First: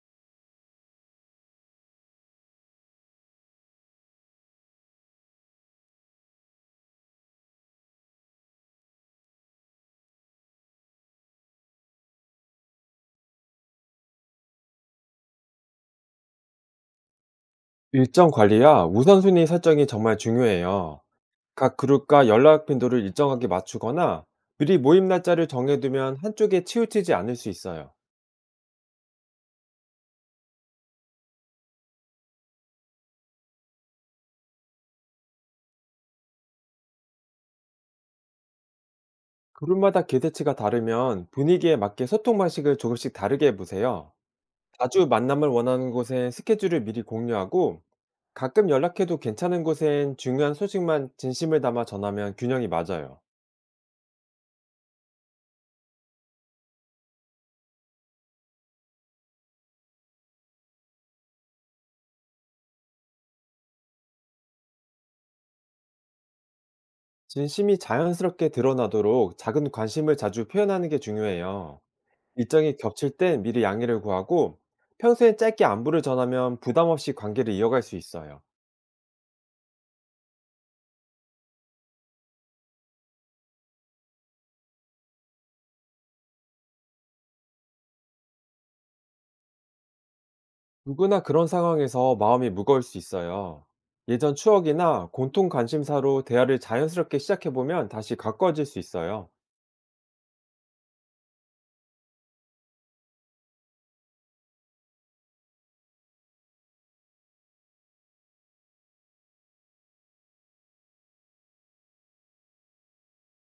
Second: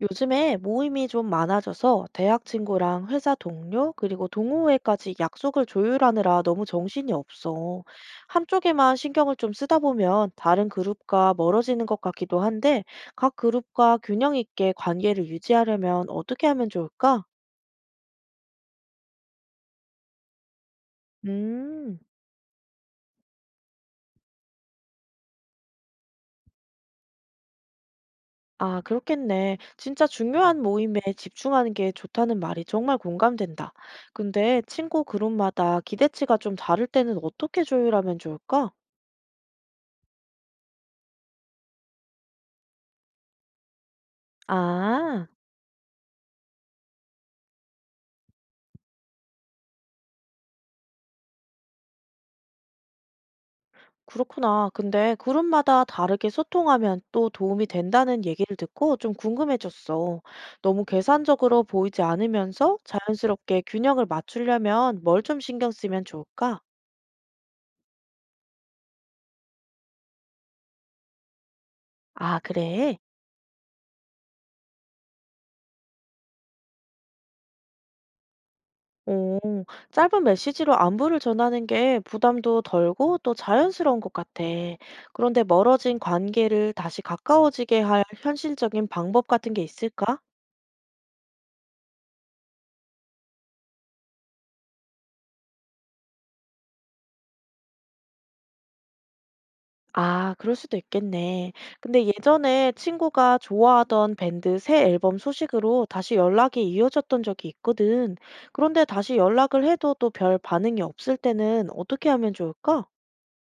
요즘에 모임이 좀 많아져서 대학 친구랑 회사 동료, 그리고 동호회까지 약속을 조율하느라 너무 정신이 없어. 한쪽에만 신경을 좀 쓰다 보면 다른 그룹과 멀어지는 것 같기도 한데, 각 그룹과 균형 있게 관계를 유지하려면 어떻게 하면 좋을까? 일정 관리와 우선순위 설정이 정말 중요해요. 각 음, 그룹과 연락 빈도를 일정하게 맞추거나 미리 모임 날짜를 정해두면 한쪽에 치우치지 않을 수 있어요. 아, 그렇겠네. 진짜 중요한 모임에 집중하는 게 좋다는 말이 정말 공감된다. 근데 친구 그룹마다 기대치가 좀 다를 때는 어떻게 조율하면 좋을까? 그룹마다 기대치가 다르면 분위기에 맞게 소통 방식을 조금씩 다르게 해보세요. 자주 아. 만남을 원하는 곳엔 스케줄을 미리 공유하고, 가끔 연락해도 괜찮은 곳엔 중요한 소식만 진심을 담아 전하면 균형이 맞아요. 그렇구나. 근데 그룹마다 다르게 소통하면 또 도움이 된다는 얘기를 듣고 좀 궁금해졌어. 너무 계산적으로 보이지 않으면서 자연스럽게 균형을 맞추려면 뭘 좀 신경 쓰면 좋을까? 진심이 자연스럽게 드러나도록 작은 관심을 자주 표현하는 게 중요해요. 아, 일정이 그래? 겹칠 땐 미리 양해를 구하고, 평소엔 짧게 안부를 전하면 부담 없이 관계를 이어갈 수 있어요. 오, 짧은 메시지로 안부를 전하는 게 부담도 덜고 또 자연스러운 것 같아. 그런데 멀어진 관계를 다시 가까워지게 할 현실적인 방법 같은 게 있을까? 누구나 그런 상황에서 마음이 무거울 수 있어요. 예전 추억이나 공통 관심사로 대화를 자연스럽게 시작해보면 다시 가까워질 수 있어요. 아, 그럴 수도 있겠네. 근데 예전에 친구가 좋아하던 밴드 새 앨범 소식으로 다시 연락이 이어졌던 적이 있거든. 그런데 다시 연락을 해도 또 별 반응이 없을 때는 어떻게 하면 좋을까?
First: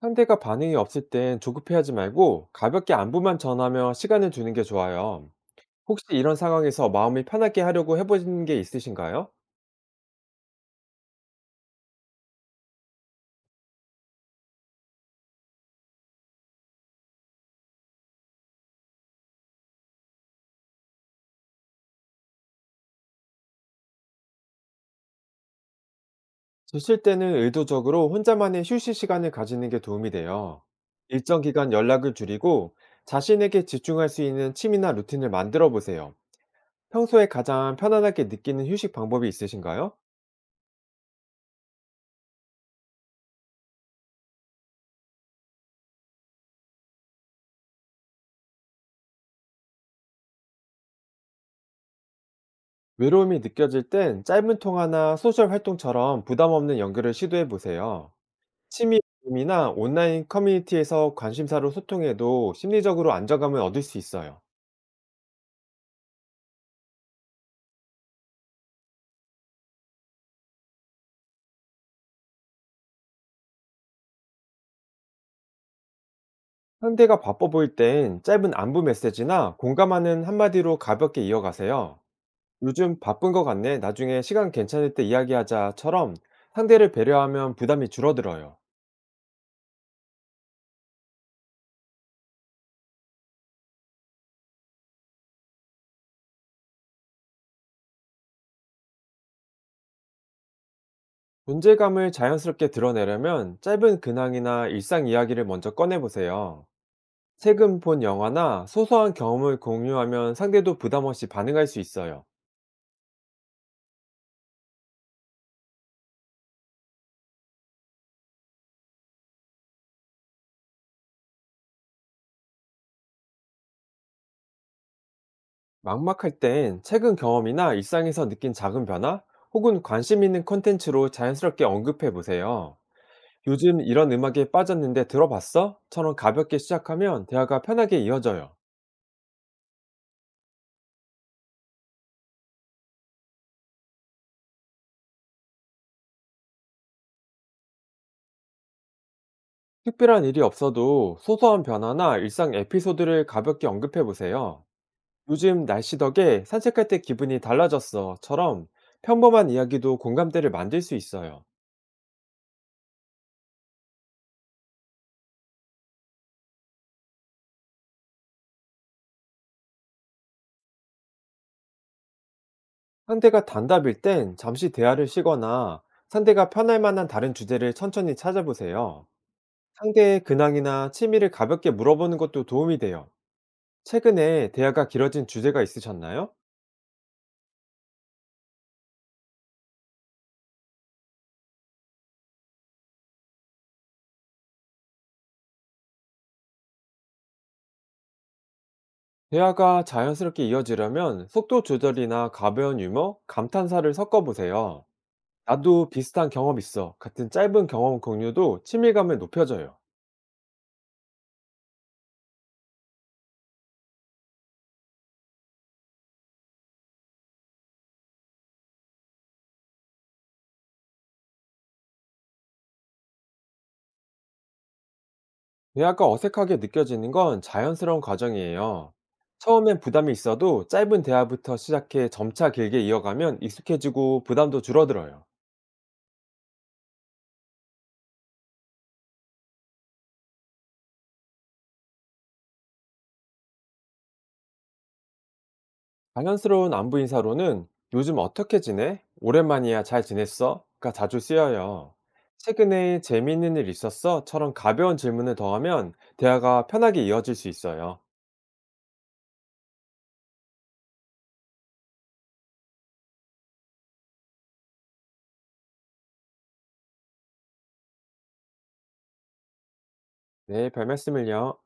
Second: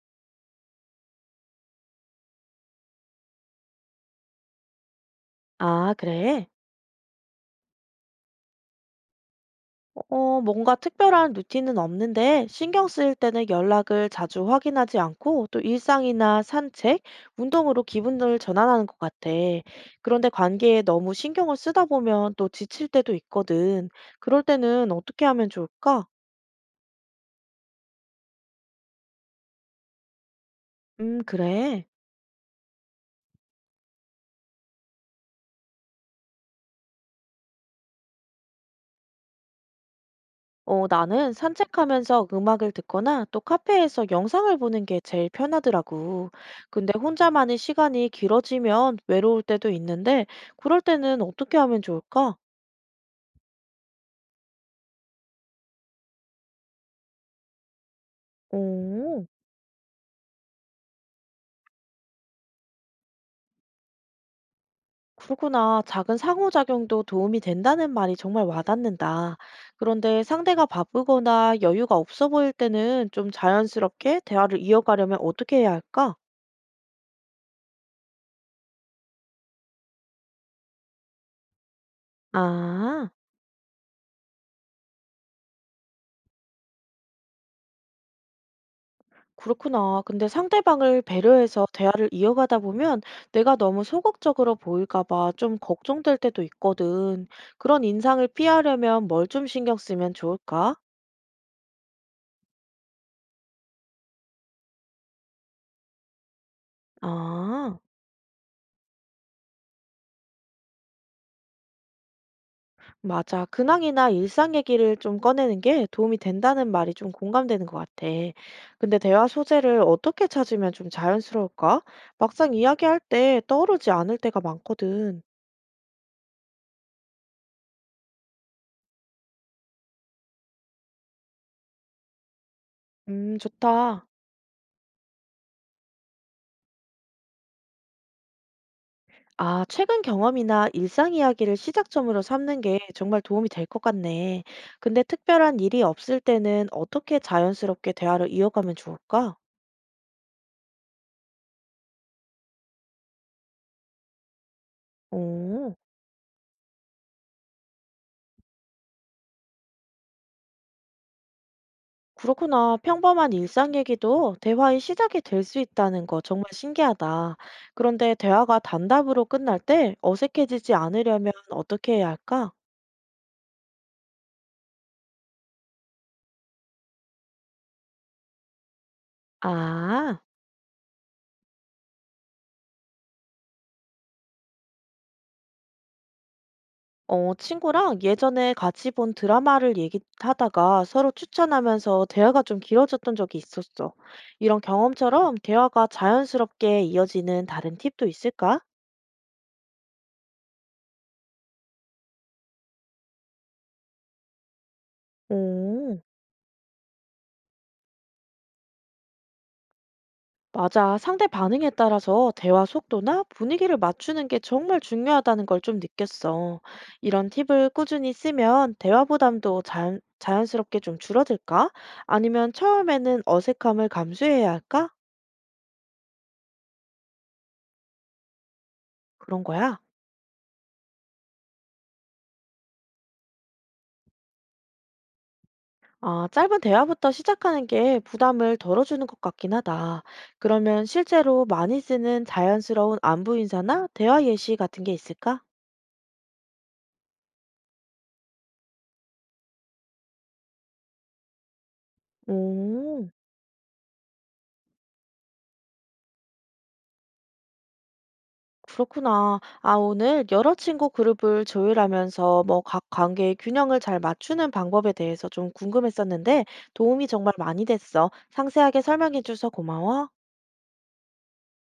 상대가 반응이 없을 땐 조급해하지 말고, 가볍게 안부만 전하며 시간을 주는 게 좋아요. 아, 혹시 이런 그래? 상황에서 마음이 편하게 하려고 해보신 게 있으신가요? 어, 뭔가 특별한 루틴은 없는데 신경 쓰일 때는 연락을 자주 확인하지 않고 또 일상이나 산책, 운동으로 기분을 전환하는 것 같아. 그런데 관계에 너무 신경을 쓰다 보면 또 지칠 때도 있거든. 그럴 때는 어떻게 하면 좋을까? 지칠 때는 의도적으로 혼자만의 휴식 시간을 가지는 게 도움이 돼요. 일정 기간 그래. 연락을 줄이고, 자신에게 집중할 수 있는 취미나 루틴을 만들어 보세요. 평소에 가장 편안하게 느끼는 휴식 방법이 있으신가요? 어, 나는 산책하면서 음악을 듣거나 또 카페에서 영상을 보는 게 제일 편하더라고. 근데 혼자만의 시간이 길어지면 외로울 때도 있는데 그럴 때는 어떻게 하면 좋을까? 외로움이 느껴질 땐 짧은 통화나 소셜 활동처럼 부담 없는 연결을 시도해 보세요. 취미 오, 모임이나 온라인 커뮤니티에서 관심사로 소통해도 심리적으로 안정감을 얻을 수 있어요. 그렇구나. 작은 상호작용도 도움이 된다는 말이 정말 와닿는다. 그런데 상대가 바쁘거나 여유가 없어 보일 때는 좀 자연스럽게 대화를 이어가려면 어떻게 해야 할까? 상대가 바빠 보일 땐 짧은 안부 메시지나 공감하는 한마디로 가볍게 이어가세요. "요즘 아, 바쁜 것 같네. 나중에 시간 괜찮을 때 이야기하자처럼 상대를 배려하면 부담이 줄어들어요. 그렇구나. 근데 상대방을 배려해서 대화를 이어가다 보면 내가 너무 소극적으로 보일까 봐 좀 걱정될 때도 있거든. 그런 인상을 피하려면 뭘 좀 신경 쓰면 좋을까? 존재감을 자연스럽게 드러내려면 짧은 근황이나 일상 이야기를 먼저 꺼내보세요. 아. 최근 본 영화나 소소한 경험을 공유하면 상대도 부담 없이 반응할 수 있어요. 맞아. 근황이나 일상 얘기를 좀 꺼내는 게 도움이 된다는 말이 좀 공감되는 것 같아. 근데 대화 소재를 어떻게 찾으면 좀 자연스러울까? 막상 이야기할 때 떠오르지 않을 때가 많거든. 막막할 땐 최근 경험이나 일상에서 느낀 작은 변화, 혹은 관심 있는 콘텐츠로 자연스럽게 언급해보세요. "요즘 좋다. 이런 음악에 빠졌는데 들어봤어? 처럼 가볍게 시작하면 대화가 편하게 이어져요. 아, 최근 경험이나 일상 이야기를 시작점으로 삼는 게 정말 도움이 될 것 같네. 근데 특별한 일이 없을 때는 어떻게 자연스럽게 대화를 이어가면 좋을까? 특별한 일이 없어도 소소한 변화나 일상 에피소드를 가볍게 언급해 보세요. "요즘 오. 날씨 덕에 산책할 때 기분이 달라졌어"처럼 평범한 이야기도 공감대를 만들 수 있어요. 그렇구나. 평범한 일상 얘기도 대화의 시작이 될 수 있다는 거 정말 신기하다. 그런데 대화가 단답으로 끝날 때 어색해지지 않으려면 어떻게 해야 할까? 상대가 단답일 땐 잠시 대화를 쉬거나, 상대가 편할 만한 다른 주제를 천천히 찾아보세요. 아, 상대의 근황이나 취미를 가볍게 물어보는 것도 도움이 돼요. 최근에 대화가 길어진 주제가 있으셨나요? 어, 친구랑 예전에 같이 본 드라마를 얘기하다가 서로 추천하면서 대화가 좀 길어졌던 적이 있었어. 이런 경험처럼 대화가 자연스럽게 이어지는 다른 팁도 있을까? 대화가 자연스럽게 이어지려면 속도 조절이나 가벼운 유머, 감탄사를 섞어보세요. "나도 오. 비슷한 경험 있어" 같은 짧은 경험 공유도 친밀감을 높여줘요. 맞아. 상대 반응에 따라서 대화 속도나 분위기를 맞추는 게 정말 중요하다는 걸 좀 느꼈어. 이런 팁을 꾸준히 쓰면 대화 부담도 자연스럽게 좀 줄어들까? 아니면 처음에는 어색함을 감수해야 할까? 대화가 어색하게 느껴지는 건 자연스러운 과정이에요. 그런 거야. 처음엔 부담이 있어도 짧은 대화부터 시작해 점차 길게 이어가면 익숙해지고 부담도 줄어들어요. 아, 짧은 대화부터 시작하는 게 부담을 덜어주는 것 같긴 하다. 그러면 실제로 많이 쓰는 자연스러운 안부 인사나 대화 예시 같은 게 있을까? 당연스러운 안부 인사로는 "요즘 어떻게 지내?", "오랜만이야.", "잘 지냈어? 가 자주 쓰여요. "최근에 오. 재미있는 일 있었어? 처럼 가벼운 질문을 더하면 대화가 편하게 이어질 수 있어요. 그렇구나. 아, 오늘 여러 친구 그룹을 조율하면서 뭐 각 관계의 균형을 잘 맞추는 방법에 대해서 좀 궁금했었는데 도움이 정말 많이 됐어. 상세하게 설명해줘서 고마워. 네, 별 말씀을요.